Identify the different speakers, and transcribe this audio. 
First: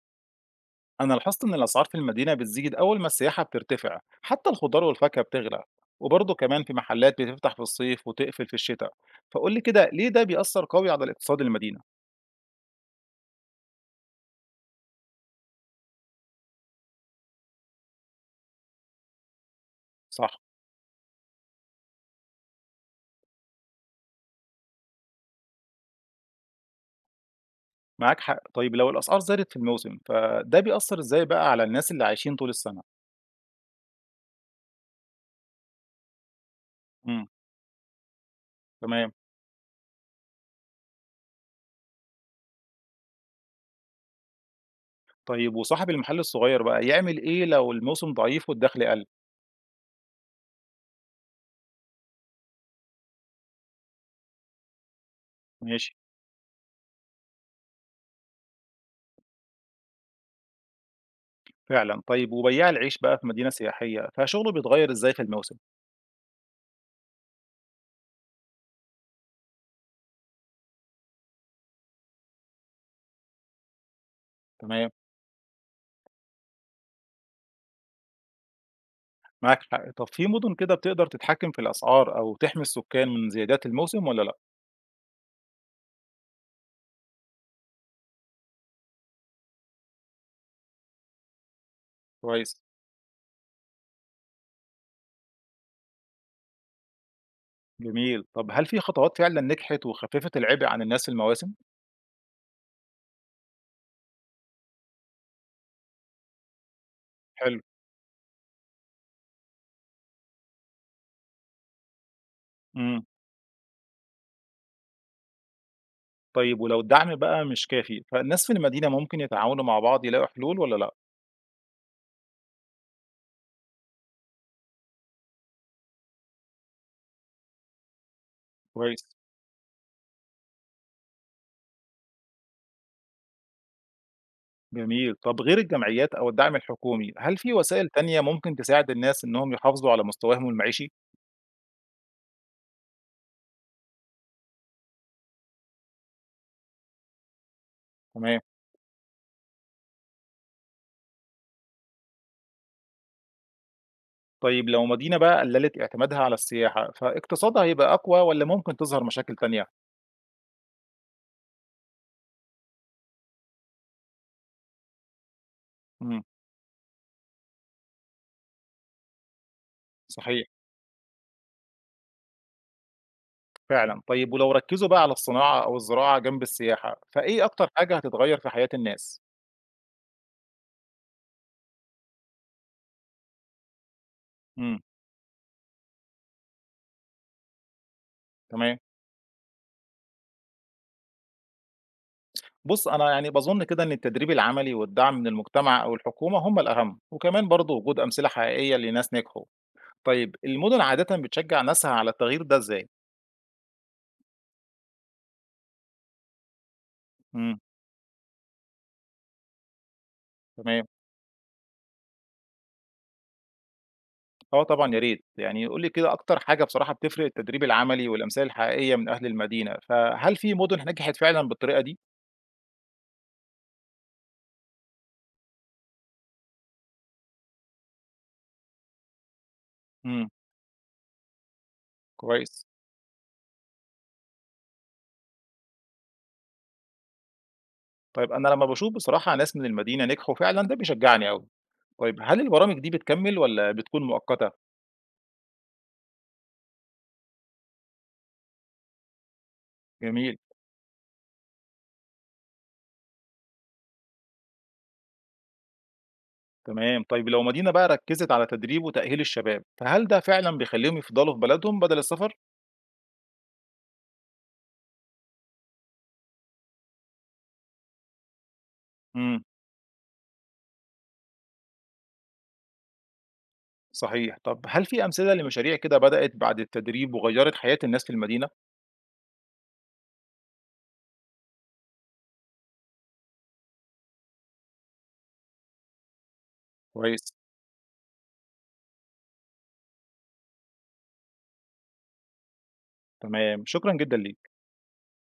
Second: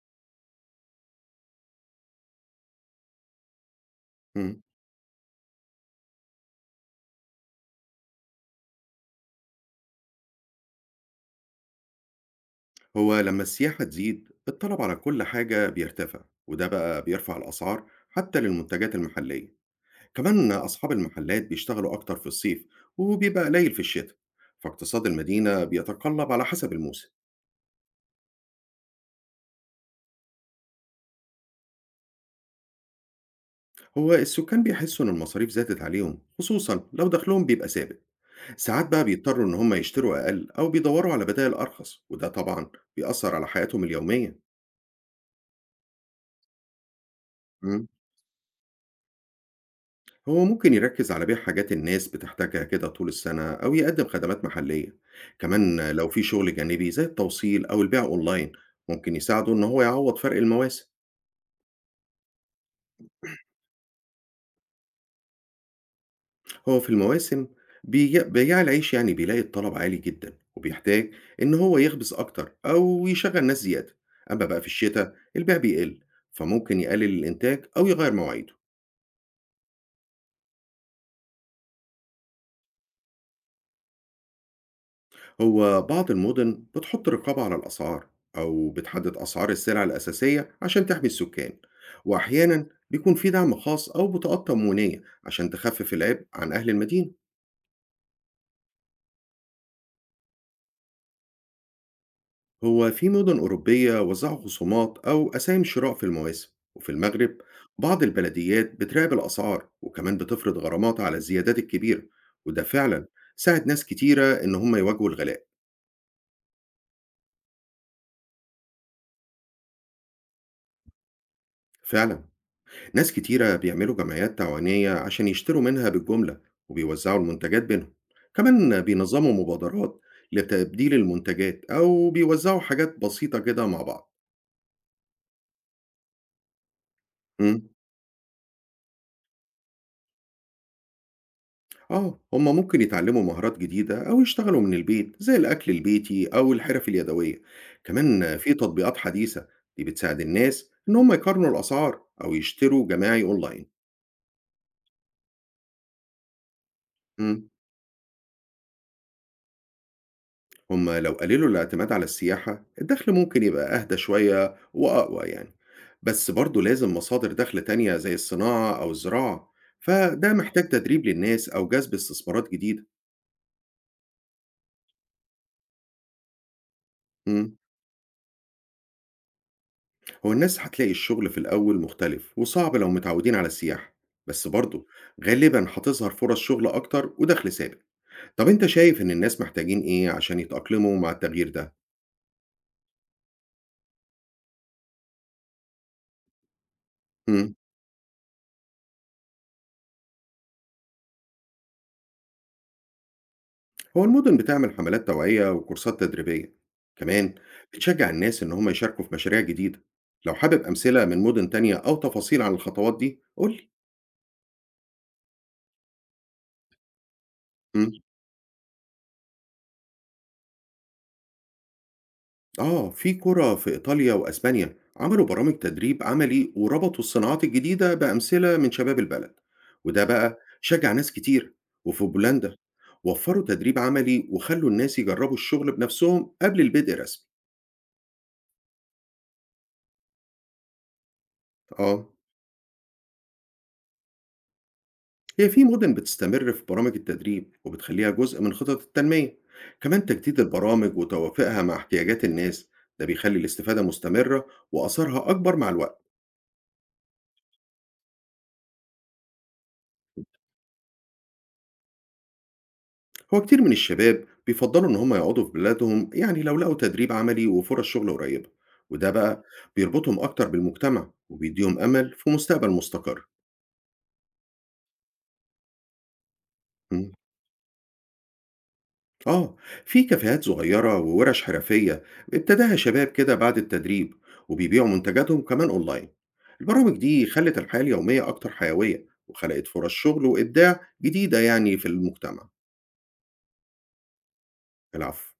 Speaker 1: أنا لاحظت إن الأسعار في المدينة بتزيد أول ما السياحة بترتفع، حتى
Speaker 2: إمم.
Speaker 1: الخضار والفاكهة بتغلى، وبرضه كمان في محلات بتفتح في الصيف وتقفل في الشتاء، فقول لي كده ليه ده بيأثر قوي على اقتصاد المدينة؟
Speaker 2: هو لمّا السياحة تزيد، الطلب على كل حاجة بيرتفع، وده بقى بيرفع الأسعار حتى للمنتجات المحلية.
Speaker 1: صح،
Speaker 2: كمان أصحاب المحلات بيشتغلوا أكتر في الصيف، وبيبقى قليل في الشتا، فاقتصاد المدينة بيتقلب على حسب الموسم.
Speaker 1: معاك حق، طيب لو الأسعار زادت في الموسم فده بيأثر إزاي بقى على الناس اللي عايشين طول السنة؟
Speaker 2: هو السكان بيحسوا إن المصاريف زادت عليهم، خصوصًا لو
Speaker 1: امم
Speaker 2: دخلهم بيبقى ثابت. ساعات بقى
Speaker 1: تمام،
Speaker 2: بيضطروا إن هم يشتروا أقل أو بيدوروا على بدايل أرخص، وده طبعًا بيأثر على حياتهم اليومية.
Speaker 1: طيب وصاحب المحل الصغير بقى يعمل إيه لو
Speaker 2: إمم.
Speaker 1: الموسم ضعيف والدخل قل؟
Speaker 2: هو ممكن يركز على بيع حاجات الناس بتحتاجها كده طول السنة أو يقدم خدمات محلية، كمان
Speaker 1: ماشي،
Speaker 2: لو في شغل جانبي زي التوصيل أو البيع أونلاين ممكن يساعده إن هو يعوض فرق المواسم.
Speaker 1: فعلا، طيب وبياع العيش بقى في مدينة سياحية فشغله بيتغير إزاي في الموسم؟
Speaker 2: هو في المواسم بياع العيش يعني بيلاقي الطلب عالي جدا، وبيحتاج إن هو يخبز أكتر أو يشغل ناس زيادة. أما بقى في
Speaker 1: تمام.
Speaker 2: الشتاء البيع بيقل، فممكن يقلل الإنتاج أو يغير مواعيده.
Speaker 1: معاك حق. طب في مدن كده بتقدر تتحكم في الأسعار أو تحمي السكان من زيادات الموسم ولا لأ؟
Speaker 2: هو بعض المدن بتحط رقابة على الأسعار أو بتحدد أسعار السلع الأساسية عشان تحمي السكان،
Speaker 1: كويس،
Speaker 2: وأحيانا بيكون في دعم خاص أو بطاقات تموينية عشان تخفف العبء عن أهل المدينة.
Speaker 1: جميل. طب هل في خطوات فعلا نجحت وخففت العبء عن الناس المواسم؟
Speaker 2: هو في مدن أوروبية وزعوا خصومات أو أسامي شراء في المواسم، وفي المغرب
Speaker 1: حلو.
Speaker 2: بعض البلديات بتراقب الأسعار وكمان بتفرض غرامات على الزيادات الكبيرة، وده
Speaker 1: امم
Speaker 2: فعلا ساعد ناس كتيرة إن هم يواجهوا الغلاء.
Speaker 1: طيب ولو الدعم بقى مش كافي فالناس في المدينة ممكن يتعاونوا مع بعض يلاقوا حلول ولا لأ؟
Speaker 2: فعلا ناس كتيرة بيعملوا جمعيات تعاونية عشان يشتروا منها بالجملة وبيوزعوا المنتجات بينهم، كمان
Speaker 1: كويس،
Speaker 2: بينظموا مبادرات لتبديل المنتجات أو بيوزعوا حاجات بسيطة كده مع بعض.
Speaker 1: جميل. طب غير الجمعيات أو الدعم الحكومي، هل في
Speaker 2: مم.
Speaker 1: وسائل تانية ممكن تساعد الناس إنهم يحافظوا على مستواهم المعيشي؟
Speaker 2: آه هما ممكن يتعلموا مهارات جديدة أو يشتغلوا من البيت زي الأكل البيتي أو الحرف اليدوية، كمان
Speaker 1: تمام.
Speaker 2: في تطبيقات حديثة دي بتساعد الناس إن هما يقارنوا الأسعار أو يشتروا جماعي أونلاين.
Speaker 1: طيب لو مدينة بقى قللت اعتمادها على السياحة
Speaker 2: مم.
Speaker 1: فاقتصادها هيبقى أقوى ولا ممكن تظهر مشاكل تانية؟
Speaker 2: هم لو قللوا الاعتماد على السياحة الدخل ممكن يبقى أهدى شوية وأقوى، يعني
Speaker 1: امم
Speaker 2: بس برضه لازم مصادر دخل تانية زي الصناعة أو الزراعة، فده
Speaker 1: صحيح.
Speaker 2: محتاج تدريب للناس أو جذب استثمارات جديدة.
Speaker 1: فعلًا، طيب ولو ركّزوا بقى على الصناعة أو الزراعة جنب السياحة، فإيه
Speaker 2: مم.
Speaker 1: أكتر حاجة هتتغيّر في حياة الناس؟
Speaker 2: هو الناس هتلاقي الشغل في الأول مختلف وصعب لو متعودين على السياحة، بس
Speaker 1: إمم،
Speaker 2: برضه غالبا هتظهر فرص شغل أكتر ودخل ثابت. طب أنت
Speaker 1: تمام،
Speaker 2: شايف إن الناس محتاجين إيه عشان يتأقلموا مع التغيير ده؟
Speaker 1: بُص أنا يعني باظُن كده إن التدريب العملي والدعم من المجتمع أو الحكومة هم الأهم، وكمان
Speaker 2: مم.
Speaker 1: برضه وجود أمثلة حقيقية لناس نجحوا، طيب المدن عادةً بتشجّع ناسها على التغيير ده إزاي؟
Speaker 2: هو المدن بتعمل حملات توعية وكورسات تدريبية، كمان
Speaker 1: إمم،
Speaker 2: بتشجع الناس إن هم يشاركوا في مشاريع جديدة. لو حابب
Speaker 1: تمام،
Speaker 2: أمثلة من مدن تانية أو تفاصيل عن الخطوات دي قولي.
Speaker 1: آه طبعًا يا ريت، يعني قُل لي كده أكتر حاجة بصراحة بتفرق التدريب
Speaker 2: مم.
Speaker 1: العملي والأمثال الحقيقية من أهل المدينة، فهل في مدن نجحت فعلًا بالطريقة دي؟
Speaker 2: آه في قرى في إيطاليا وأسبانيا عملوا برامج تدريب عملي وربطوا الصناعات الجديدة بأمثلة من شباب البلد، وده
Speaker 1: إمم،
Speaker 2: بقى شجع ناس كتير. وفي بولندا
Speaker 1: كويس.
Speaker 2: وفروا تدريب عملي وخلوا الناس يجربوا الشغل بنفسهم قبل البدء رسمي.
Speaker 1: طيب أنا لمّا باشوف بصراحة ناس من المدينة نجحوا فعلًا ده بيشجّعني أوي.
Speaker 2: آه
Speaker 1: طيب هل البرامج دي بتكمّل والّا بتكون مؤقتة؟
Speaker 2: هي في مدن بتستمر في برامج التدريب وبتخليها جزء من خطط التنمية، كمان
Speaker 1: جميل،
Speaker 2: تجديد البرامج وتوافقها مع احتياجات الناس ده بيخلي الاستفادة مستمرة وأثرها أكبر مع الوقت.
Speaker 1: تمام. طيب لو مدينة بقى ركّزت على تدريب وتأهيل الشباب، فهل ده فعلًا بيخلّيهم يفضلوا في بلدهم بدل السفر؟
Speaker 2: هو كتير من الشباب بيفضلوا إن هم يقعدوا في بلادهم، يعني لو لقوا تدريب عملي وفرص شغل قريبة وده
Speaker 1: إمم،
Speaker 2: بقى بيربطهم أكتر بالمجتمع وبيديهم أمل في مستقبل مستقر.
Speaker 1: صحيح. طب هل في أمثلة لمشاريع كده بدأت بعد
Speaker 2: مم.
Speaker 1: التدريب وغيّرت حياة الناس في المدينة؟
Speaker 2: آه في كافيهات صغيرة وورش حرفية ابتداها شباب كده بعد التدريب وبيبيعوا منتجاتهم كمان أونلاين. البرامج
Speaker 1: كويس،
Speaker 2: دي خلت الحياة اليومية أكتر حيوية وخلقت فرص شغل وإبداع جديدة يعني في المجتمع.
Speaker 1: تمام. شكرًا جدًا ليك.
Speaker 2: العفو.